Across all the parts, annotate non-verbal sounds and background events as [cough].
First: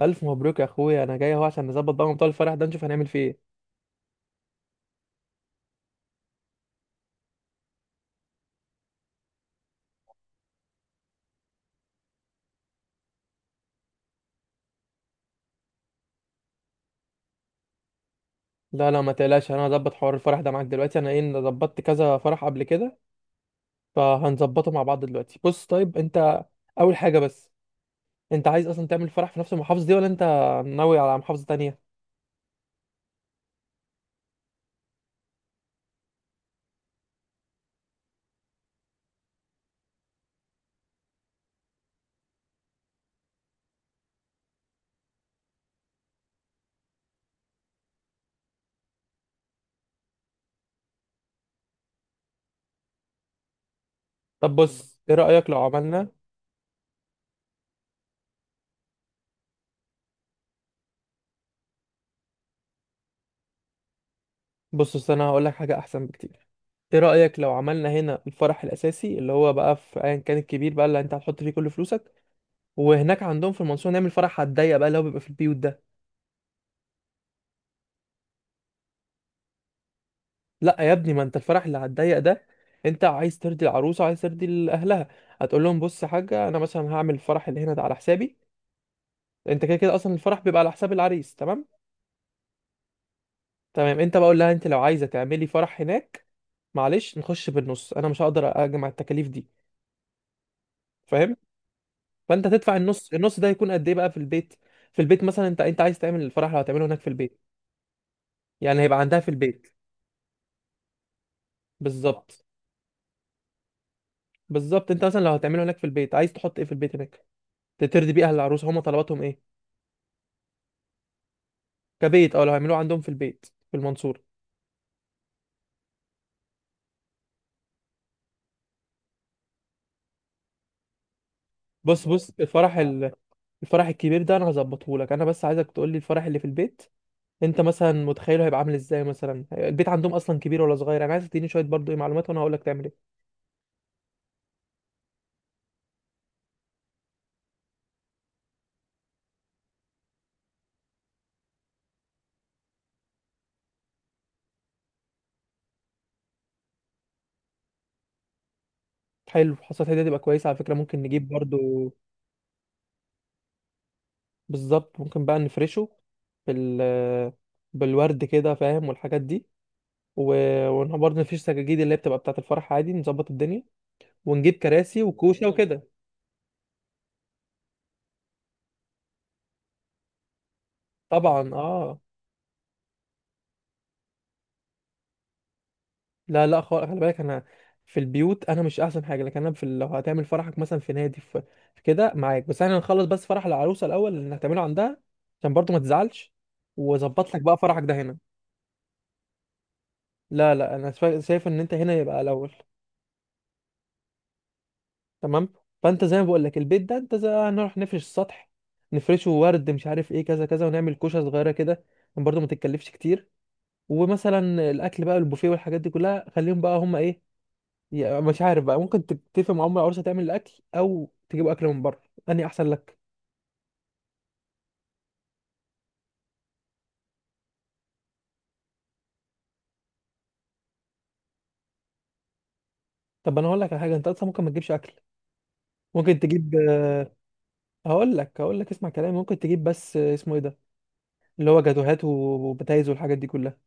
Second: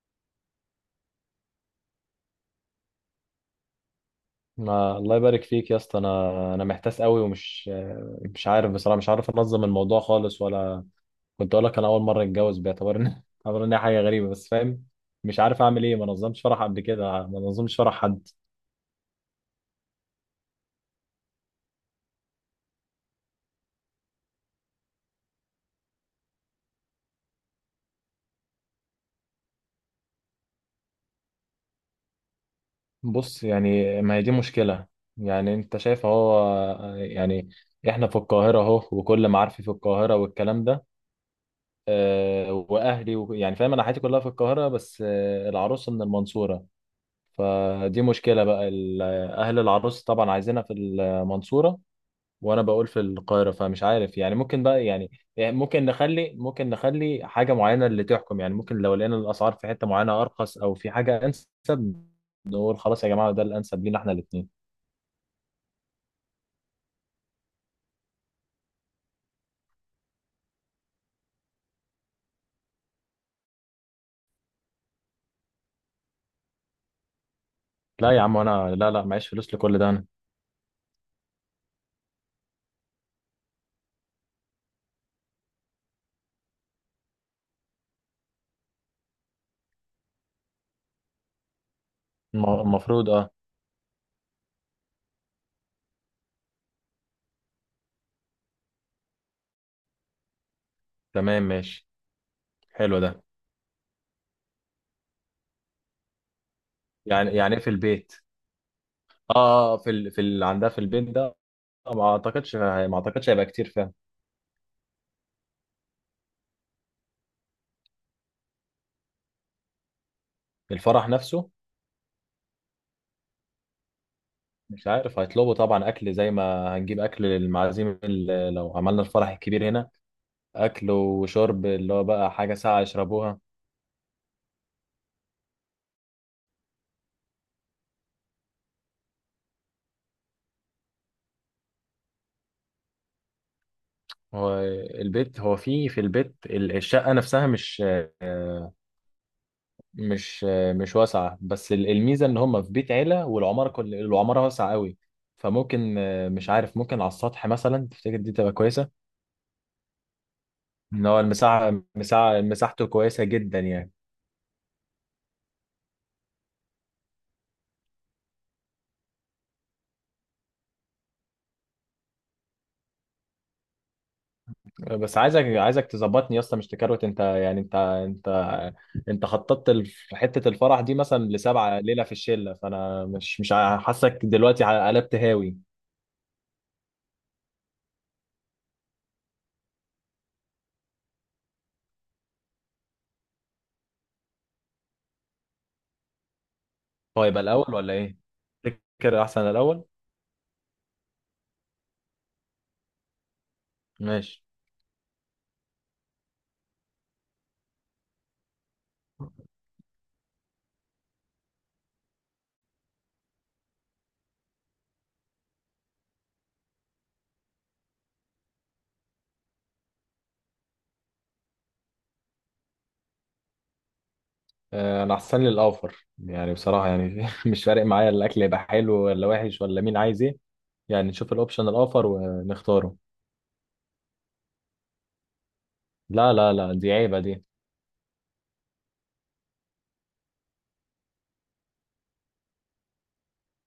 الف مبروك يا اخويا، انا جاي اهو عشان نظبط بقى موضوع الفرح ده، نشوف هنعمل فيه ايه. ما الله يبارك فيك يا اسطى. انا محتاس قوي ومش مش عارف بصراحه. مش عارف انظم الموضوع خالص. ولا كنت اقول لك انا اول مره اتجوز باعتبار ان [laughs] باعتبار ان هي حاجه غريبه بس فاهم. مش عارف اعمل ايه. ما نظمتش فرح قبل كده، ما نظمتش فرح حد. لا ما تقلقش، انا هظبط حوار الفرح ده معاك دلوقتي. انا ايه، أنا ظبطت كذا فرح قبل كده، فهنظبطه مع بعض دلوقتي. بص طيب انت، اول حاجه بس، انت عايز اصلا تعمل فرح في نفس المحافظه دي ولا انت ناوي على محافظه تانية؟ بص، يعني ما هي دي مشكله. يعني انت شايف اهو. يعني احنا في القاهره اهو وكل معارفي في القاهره والكلام ده. آه، واهلي يعني فاهم انا حياتي كلها في القاهره. بس العروسه من المنصوره. فدي مشكلة بقى أهل العروس طبعا عايزينها في المنصورة. وأنا بقول في القاهرة، فمش عارف يعني طب ممكن بقى بص يعني ايه رايك يعني لو ممكن عملنا، نخلي ممكن نخلي حاجة معينة اللي تحكم، يعني ممكن لو لقينا الأسعار في حتة معينة أرخص أو في حاجة أنسب نقول خلاص يا جماعة ده الأنسب لينا إحنا الاتنين. بص انا هقول لك حاجه احسن بكتير. ايه رايك لو عملنا هنا الفرح الاساسي، اللي هو بقى في ايا كان، الكبير بقى اللي انت هتحط فيه كل فلوسك، وهناك عندهم في المنصوره نعمل فرح هتضيق، بقى اللي هو بيبقى في البيوت ده. لا يا عم، أنا لا لا معيش فلوس لكل ده، أنا لا يا ابني، ما انت الفرح اللي هتضيق ده، انت عايز ترضي العروسه وعايز ترضي اهلها. هتقول لهم بص يا حاجه، انا مثلا هعمل الفرح اللي هنا ده على حسابي. انت كده كده اصلا الفرح بيبقى على حساب العريس، تمام. المفروض أه. تمام انت بقول لها، انت لو عايزه تعملي فرح هناك، معلش نخش بالنص، انا مش هقدر اجمع التكاليف دي، فاهم. تمام ماشي. فانت تدفع حلو النص، ده. النص ده هيكون قد ايه بقى في البيت. في البيت مثلا، انت عايز تعمل الفرح لو هتعمله هناك في يعني البيت، يعني إيه في البيت؟ يعني هيبقى عندها في أه، البيت. في في اللي عندها في البيت ده. ما بالظبط. أعتقدش ما أعتقدش هيبقى كتير، فاهم. بالظبط انت مثلا لو هتعمله هناك في البيت، عايز تحط ايه في البيت هناك ترضي بيه اهل العروسه، هما طلباتهم ايه. الفرح نفسه. كبيت اه، لو هيعملوه عندهم في البيت في المنصورة. مش عارف هيطلبوا طبعا اكل زي ما هنجيب اكل للمعازيم اللي لو عملنا الفرح الكبير هنا. اكل وشرب اللي هو بص بقى حاجه الفرح ساقعه ال... يشربوها. الفرح الكبير ده انا هظبطه لك، انا بس عايزك تقول لي الفرح اللي في البيت انت مثلا متخيله هيبقى عامل ازاي، مثلا البيت عندهم اصلا كبير ولا صغير، انا عايز تديني شويه برضو ايه معلومات وانا هقول لك تعمل ايه. هو البيت، هو في البيت الشقه نفسها آه، مش واسعه، بس الميزه ان هم في بيت عيله والعماره كل العماره واسعه قوي. فممكن مش عارف، ممكن على السطح مثلا تفتكر دي تبقى كويسه؟ حلو، حصلت هديه تبقى كويسه على فكره، ممكن ان هو نجيب برضو. المساحه مساحه مساحته كويسه جدا يعني. بالظبط، ممكن بقى نفرشه بال... بالورد كده، فاهم، والحاجات دي و... وبرضه نفيش سجاجيد اللي هي بتبقى بتاعه الفرح، عادي نظبط الدنيا، ونجيب كراسي بس عايزك وكوشه عايزك وكده. تظبطني يا اسطى، مش تكروت انت يعني انت. انت خططت حته الفرح دي مثلا طبعا لسبعه اه. ليله في الشله، فانا مش حاسك دلوقتي قلبت هاوي. لا خالص، خلي بالك انا في البيوت انا مش احسن حاجه، لكن انا في لو هتعمل فرحك مثلا في نادي، في, في كده معاك، بس احنا نخلص بس فرح العروسه الاول اللي هتعمله عندها عشان برضو ما تزعلش، هو واظبط يبقى لك بقى الاول فرحك ولا ده ايه؟ هنا. تفتكر احسن الاول؟ لا انا شايف ان انت هنا يبقى الاول. ماشي. تمام. فانت زي ما بقول لك البيت ده، انت زي هنروح نفرش السطح، نفرشه ورد، مش عارف ايه كذا كذا، ونعمل كوشه صغيره كده، برضو ما تتكلفش كتير. ومثلا الاكل بقى، البوفيه والحاجات دي كلها خليهم بقى هم ايه، يعني مش عارف بقى، ممكن تتفق مع ام العروسه تعمل الاكل او تجيب اكل من بره، انهي احسن لك. آه، انا احسن لي الاوفر يعني بصراحه، يعني [laughs] مش فارق معايا الاكل يبقى حلو ولا وحش ولا مين عايز ايه. يعني نشوف الاوبشن الاوفر ونختاره. طب انا هقول لك على حاجه، انت اصلا ممكن ما تجيبش اكل، ممكن لا تجيب لا لا، دي [laughs] عيبه دي. هقول لك اسمع كلامي، ممكن تجيب بس اسمه ايه ده، اللي هو جاتوهات وبتايز والحاجات دي كلها.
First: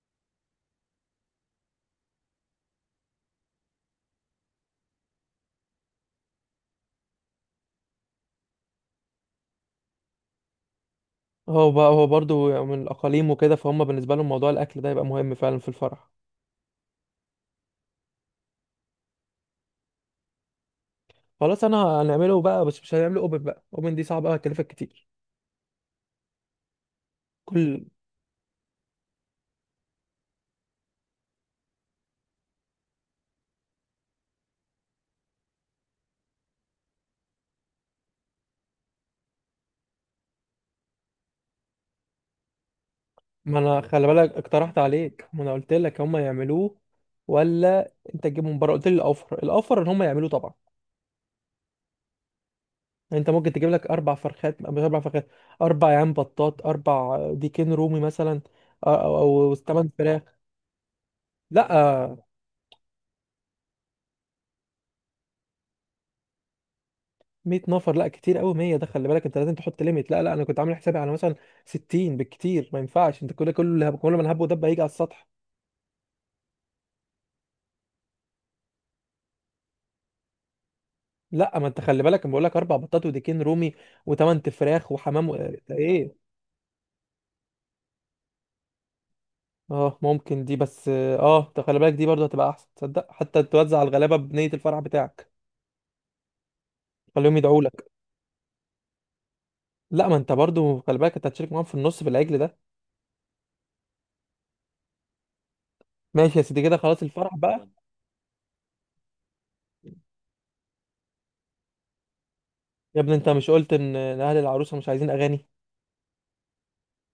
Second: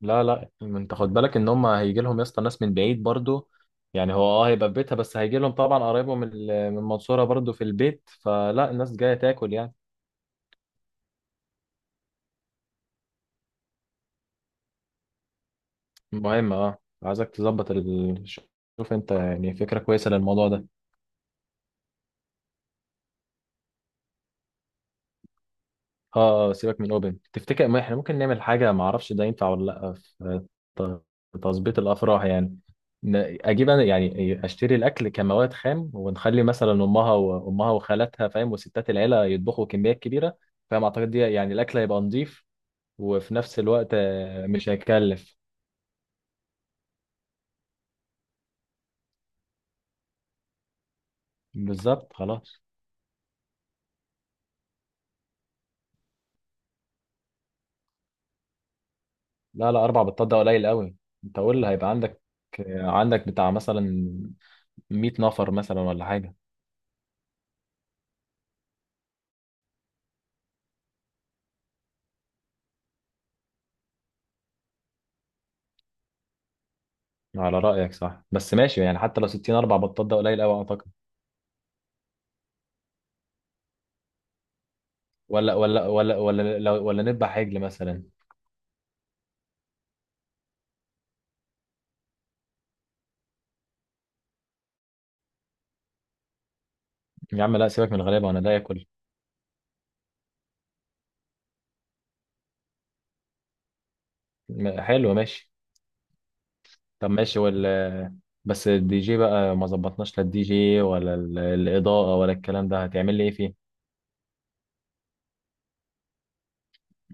لا لا، انت خد بالك ان هم هيجي لهم يا اسطى ناس من بعيد برضو. يعني هو هيبقى في بيتها بس هيجي لهم طبعا قرايبهم من المنصوره برضو في البيت، فلا الناس جايه تاكل يعني. هو بقى هو برضو من الاقاليم وكده فهم، بالنسبه لهم موضوع الاكل ده يبقى مهم فعلا في الفرح. مهم اه، عايزك تظبط شوف انت، يعني فكره كويسه للموضوع ده. خلاص انا هنعمله بقى، بس مش هنعمله اوبن بقى، اوبن دي صعبه هتكلفك كتير. اه اه، سيبك من اوبن. تفتكر ما كل احنا ممكن نعمل حاجه ما اعرفش ده ينفع ولا لا في ت- في تظبيط الافراح يعني. اجيب انا يعني اشتري الاكل كمواد خام ونخلي مثلا امها وامها وخالاتها، فاهم، وستات العيله يطبخوا كميات كبيره. فاهم، اعتقد دي يعني الاكل هيبقى نظيف، وفي ما نفس انا الوقت خلي بالك مش اقترحت عليك، هيكلف. ما انا قلت لك هم يعملوه ولا انت تجيبه من بره، قلت لي الاوفر. الاوفر ان هم يعملوه طبعا. بالظبط خلاص. يعني انت ممكن تجيب لك اربع فرخات، مش اربع فرخات، اربع عيان بطاط، اربع ديكين رومي مثلا، او او أو لا لا، ثمان اربع فراخ. بطات ده قليل قوي. انت قول هيبقى لا، عندك بتاع مثلا 100 نفر مثلا ولا حاجه. 100 نفر لا كتير قوي، 100 ده خلي بالك انت لازم تحط ليميت. لا انا كنت عامل حسابي على مثلا 60 بالكتير. ما ينفعش انت كل ما الهب ودب هيجي على السطح. على رأيك صح بس ماشي يعني، حتى لو 60 اربع بطات ده قليل قوي اعتقد. لا ما انت خلي بالك، انا بقول لك اربع بطاط وديكين رومي وثمان فراخ وحمام و... ايه؟ ولا نذبح عجل مثلا. اه ممكن دي، بس اه ده خلي بالك، دي برضه هتبقى احسن تصدق حتى، توزع الغلابه بنيه الفرح بتاعك، خليهم يا عم يدعوا لا، لك. سيبك من الغلابة وانا ده اكل. لا ما انت برضه خلي بالك انت هتشارك معاهم في النص في العجل ده. حلو ماشي. ماشي يا سيدي، كده خلاص طب الفرح ماشي بقى. بس الدي جي بقى ما ظبطناش، لا الدي جي ولا الإضاءة ولا الكلام ده، يا ابني هتعمل لي انت ايه مش فيه؟ قلت ان إن اهل العروسه مش عايزين اغاني؟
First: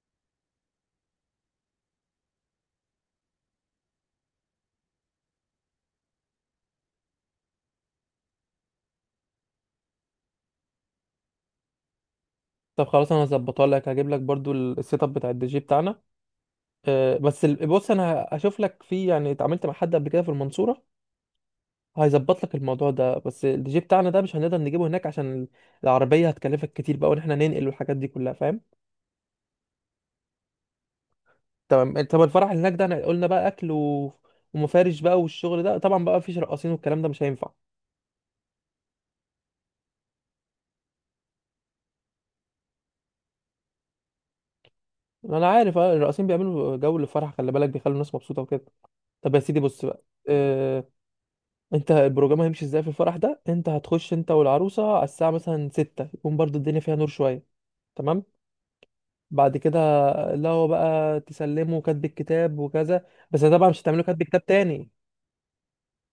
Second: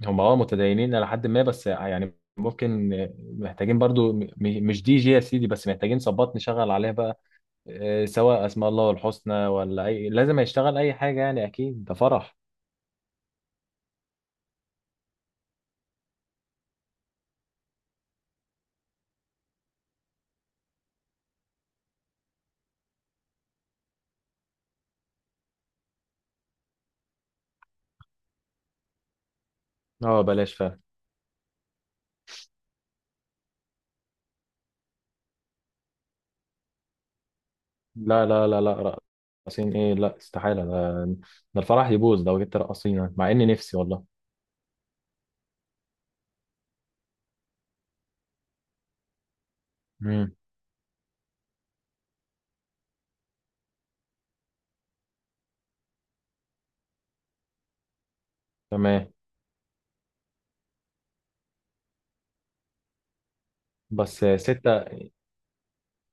هم متدينين إلى حد ما، بس يعني ممكن. محتاجين برضو مش دي جي يا سيدي، بس محتاجين صبات نشغل عليها بقى. سواء اسماء الله الحسنى ولا اي، لازم هيشتغل اي حاجة يعني، اكيد ده فرح. طب خلاص انا هظبطها لك، هجيب لك برضه السيت اب بتاع الدي جي بتاعنا. آه بس بص، انا هشوف لك في، يعني اتعاملت مع حد قبل كده في المنصوره هيظبط لك الموضوع ده، بس الدي جي بتاعنا ده مش هنقدر نجيبه هناك عشان العربيه هتكلفك كتير بقى، وان احنا ننقل والحاجات دي كلها، فاهم. اه، بلاش فعلا. تمام. طب الفرح اللي هناك ده احنا قلنا بقى اكل و... ومفارش بقى، والشغل ده طبعا بقى مفيش رقاصين والكلام ده مش هينفع. لا لا لا لا. رقصين ايه، لا استحالة ده. ده الفرح يبوظ لو جبت رقاصين، مع اني نفسي والله. انا عارف، الرقاصين بيعملوا جو للفرح، خلي بالك بيخلوا الناس مبسوطه وكده. طب يا سيدي بص بقى. امم اه... انت البروجرام هيمشي ازاي في الفرح ده؟ انت هتخش انت والعروسه على الساعه مثلا 6، يكون برضو الدنيا فيها نور شويه، تمام. تمام، بعد كده، لا هو بقى تسلمه كاتب الكتاب وكذا، بس طبعا مش هتعمله كاتب بس كتاب 6. تاني.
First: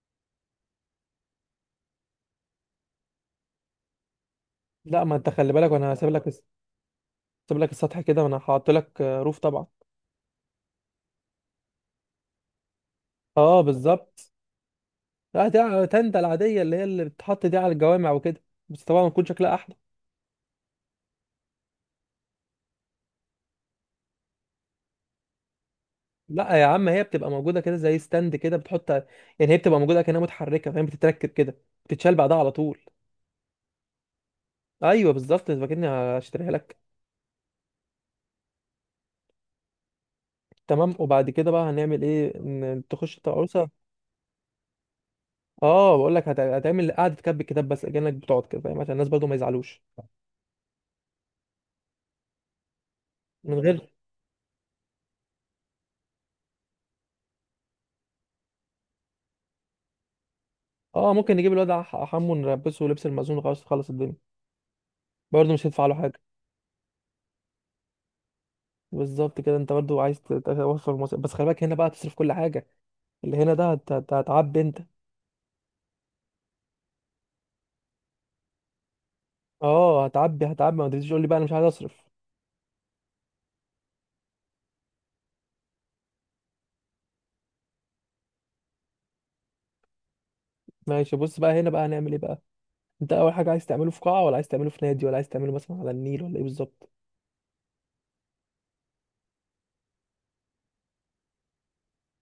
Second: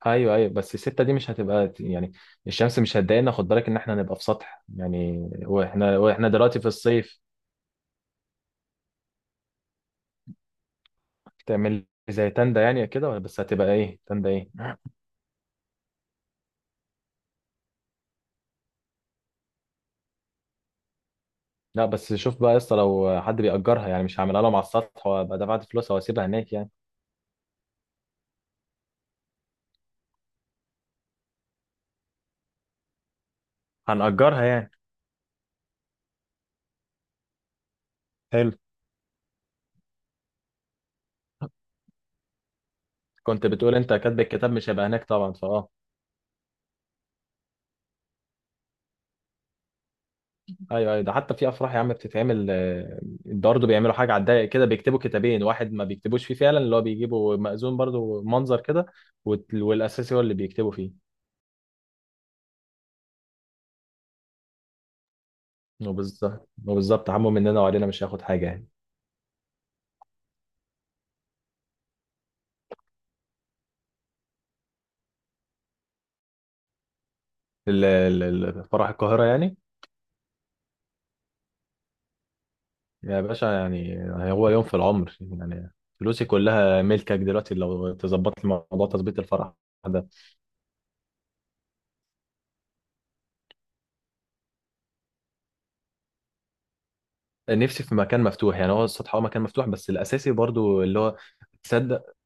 ايوه ايوه، بس الستة دي مش هتبقى يعني الشمس مش هتضايقنا، خد بالك ان احنا نبقى في سطح لا ما انت يعني. خلي بالك، وانا واحنا هسيب لك واحنا هسيب دلوقتي في الصيف. لك السطح كده، وانا هحط لك روف طبعا. تعمل لي زي تندة يعني كده، ولا بس اه هتبقى ايه تندة بالظبط. ايه؟ لا ده تندة العادية اللي هي اللي بتتحط دي على الجوامع وكده، بس طبعا بتكون شكلها أحلى. لا بس شوف بقى يا اسطى لو حد بيأجرها، يعني مش هعملها لهم على السطح وابقى دفعت فلوسها واسيبها لا هناك يا يعني. عم، هي بتبقى موجودة كده زي ستاند كده بتحط يعني، هي بتبقى موجودة كأنها متحركة، فاهم، بتتركب كده بتتشال بعدها على طول. هنأجرها يعني. أيوه بالظبط، أنت فاكرني هشتريها لك. حلو. تمام، وبعد كده بقى هنعمل إيه إن تخش كنت العروسة. بتقول انت كاتب الكتاب مش هيبقى هناك طبعا، أه بقول لك، هتعمل قعدة كتب الكتاب، بس كأنك بتقعد كده فاهم عشان الناس برضو ما يزعلوش ايوه ايوه، ده حتى في افراح يا عم بتتعمل من برضه غير. بيعملوا حاجه على الضيق كده، بيكتبوا كتابين واحد ما بيكتبوش فيه فعلا، اللي هو بيجيبوا مأذون برضه منظر كده، والاساسي هو اللي بيكتبوا فيه. أه ممكن نجيب الواد حمو نلبسه لبس المأذون، خلاص تخلص الدنيا، برضه مش هيدفع له حاجة. وبالظبط وبالظبط، عمو مننا وعلينا مش هياخد حاجه يعني. بالظبط كده، انت برضو عايز توفر مصاريف، بس خلي بالك هنا بقى تصرف كل حاجه. اللي هنا ده هتعبي انت. فرح القاهره يعني. اه هتعبي هتعبي، ما تجيش تقول لي بقى انا مش عايز اصرف. يا باشا يعني، هو يوم في العمر يعني، فلوسي كلها ملكك دلوقتي لو تظبط لي موضوع تظبيط الفرح ده. ماشي، بص بقى هنا بقى هنعمل ايه بقى. انت اول حاجه، عايز تعمله في قاعه ولا عايز تعمله في نادي ولا عايز تعمله مثلا على النيل ولا ايه بالظبط؟ نفسي في مكان مفتوح، يعني هو السطح هو مكان مفتوح بس الاساسي برضه اللي هو تصدق.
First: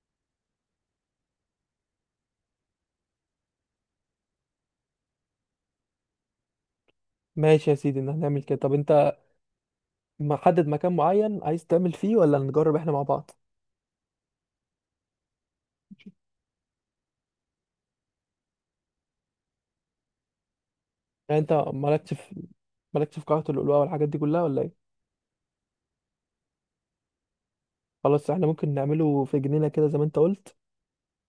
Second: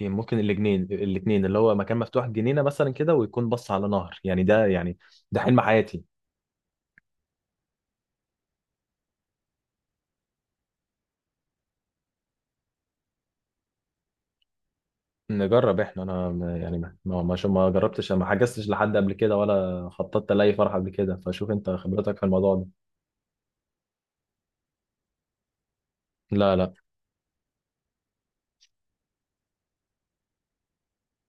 يعني ممكن الاثنين اللي هو مكان مفتوح جنينه مثلا كده ويكون بص على نهر، يعني ده يعني ده حلم حياتي. ماشي يا سيدي، ان هنعمل كده. طب انت محدد مكان معين عايز تعمل فيه ولا نجرب احنا مع بعض؟ نجرب احنا، انا ما جربتش ما حجزتش لحد قبل كده ولا خططت لاي فرح قبل كده، يعني فشوف انت انت مالكش خبرتك في في الموضوع ده. مالكش في قاعه اللؤلؤه والحاجات دي كلها ولا ايه؟ لا لا خلاص احنا ممكن نعمله في جنينه كده زي ما انت قلت،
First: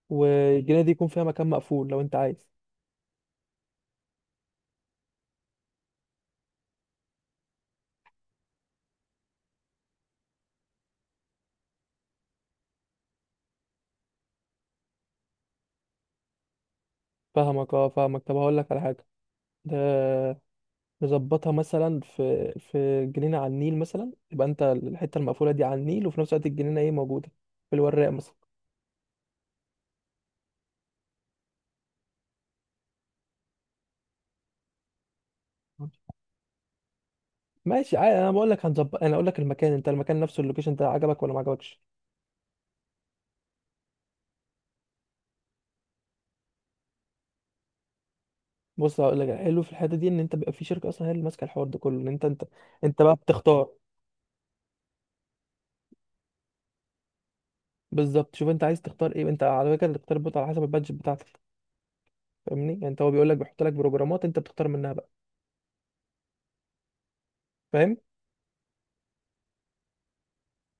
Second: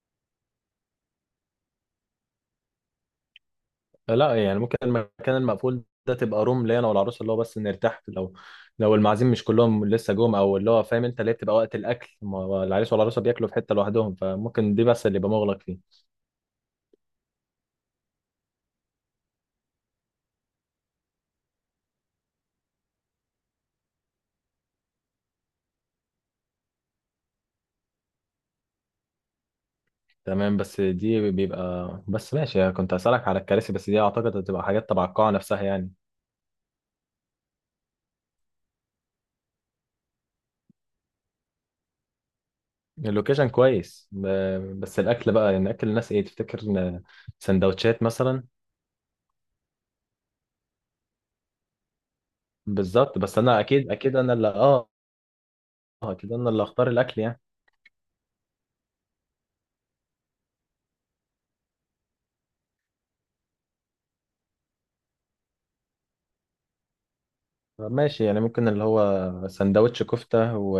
والجنينه دي يكون فيها مكان مقفول لو انت عايز. لا، يعني ممكن المكان المقفول ده تبقى روم ليا انا والعروسه اللي هو بس نرتاح لو لو المعازيم مش كلهم لسه جم، او اللي هو فاهم انت اللي هي بتبقى وقت الاكل ما هو العريس والعروسه بياكلوا في حته لوحدهم، فممكن دي بس اللي يبقى مغلق فيه. فاهمك اه فاهمك. طب هقول لك على حاجه ده، نظبطها مثلا في جنينه على النيل مثلا، يبقى انت الحته المقفوله دي على النيل وفي نفس الوقت الجنينه ايه موجوده في الوراق مثلا. تمام بس دي بيبقى، بس ماشي، كنت هسألك على الكراسي بس دي أعتقد هتبقى حاجات تبع القاعة نفسها يعني. ماشي عادي، انا بقول لك هنظبط، انا اقول لك المكان، انت المكان نفسه اللوكيشن ده عجبك ولا ما عجبكش؟ اللوكيشن كويس، بس الأكل بقى، يعني أكل الناس إيه تفتكر إن سندوتشات مثلا؟ بص هقول لك، الحلو في الحته دي ان انت بيبقى في شركه اصلا هي اللي ماسكه الحوار ده كله، ان انت انت بقى بالظبط، بس أنا بتختار. أكيد أكيد أنا اللي أكيد أنا اللي هختار الأكل يعني. بالظبط، شوف انت عايز تختار ايه، انت على فكره اللي تختار البوت على حسب البادجت بتاعتك، فاهمني، يعني انت هو بيقول لك، بيحط لك بروجرامات انت بتختار منها بقى، طب فاهم. ماشي، يعني ممكن اللي هو سندوتش كفتة و...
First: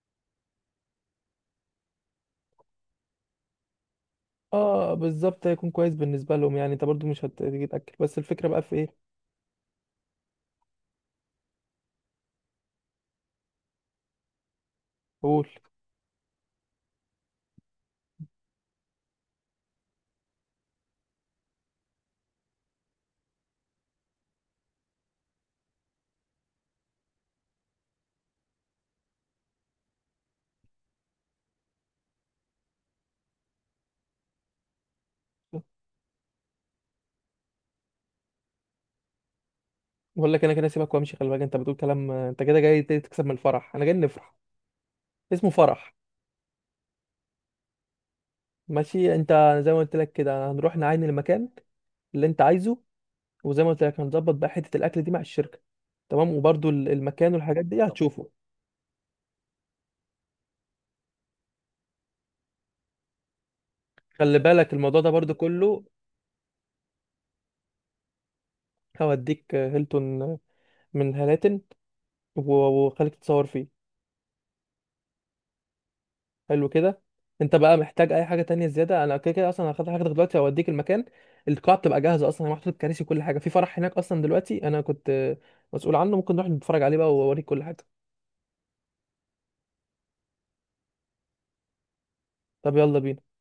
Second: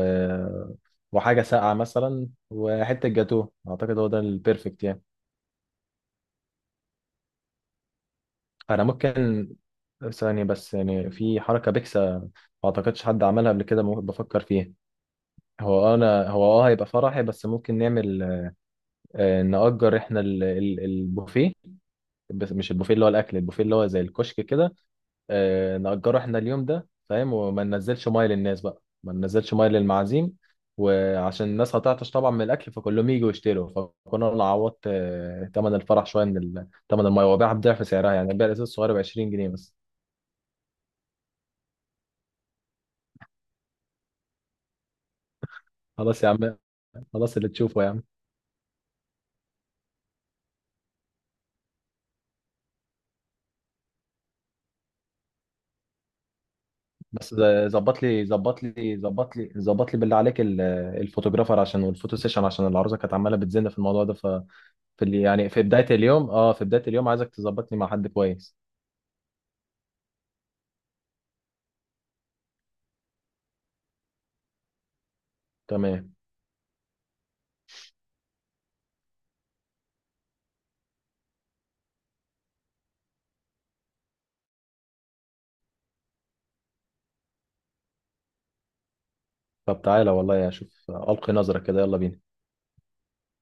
وحاجة ساقعة مثلا وحتة جاتوه، أعتقد هو ده البيرفكت اه يعني. بالظبط، هيكون كويس بالنسبه لهم، يعني انت برضو مش هتيجي تاكل، بس الفكره بقى في انا ايه. ممكن ثانية بس، يعني في حركة بيكسا ما اعتقدش حد عملها قبل كده، ممكن بفكر فيها. قول. هو انا هو اه هيبقى فرحي، بس ممكن نعمل نأجر احنا البوفيه. بس مش البوفيه اللي هو الاكل، البوفيه اللي هو زي الكشك كده. نأجره احنا اليوم ده، فاهم، وما ننزلش ميه للناس بقى ما ننزلش ميه للمعازيم. وعشان الناس هتعطش طبعا من الاكل فكلهم يجوا يشتروا. فكنا انا عوضت تمن الفرح شويه من تمن الميه، وبيعها بضعف سعرها، يعني البيع الازاز الصغير ب 20 جنيه بس. بقول لك انا كده سيبك وامشي، خلي بالك انت بتقول كلام، انت كده جاي تكسب من الفرح، انا جاي نفرح. اسمه فرح. خلاص يا عم. خلاص اللي تشوفه يا عم. ماشي. انت زي ما قلت لك كده، هنروح نعاين المكان اللي انت عايزه، وزي ما قلت لك هنظبط بقى حته الاكل دي مع الشركه، تمام. وبرضو المكان بس والحاجات دي ظبط لي هتشوفه. ظبط لي ظبط لي ظبط لي بالله عليك الفوتوغرافر عشان والفوتو سيشن عشان العروسه كانت عماله بتزن في الموضوع ده خلي بالك الموضوع في ده اللي برضو يعني في كله. بدايه اليوم اه في بدايه اليوم، عايزك تظبطني مع حد كويس. هوديك هيلتون من هلاتن وخليك تتصور فيه. تمام. حلو كده. انت بقى محتاج اي حاجه تانية زياده؟ انا كده كده اصلا هاخد حاجتك دلوقتي واوديك المكان. القاعه بتبقى جاهزه اصلا، محطوط الكراسي وكل حاجه في فرح هناك اصلا دلوقتي، انا كنت مسؤول عنه، ممكن نروح نتفرج عليه بقى واوريك كل حاجه. طب تعالى والله اشوف القي نظره كده، يلا بينا. طب يلا بينا.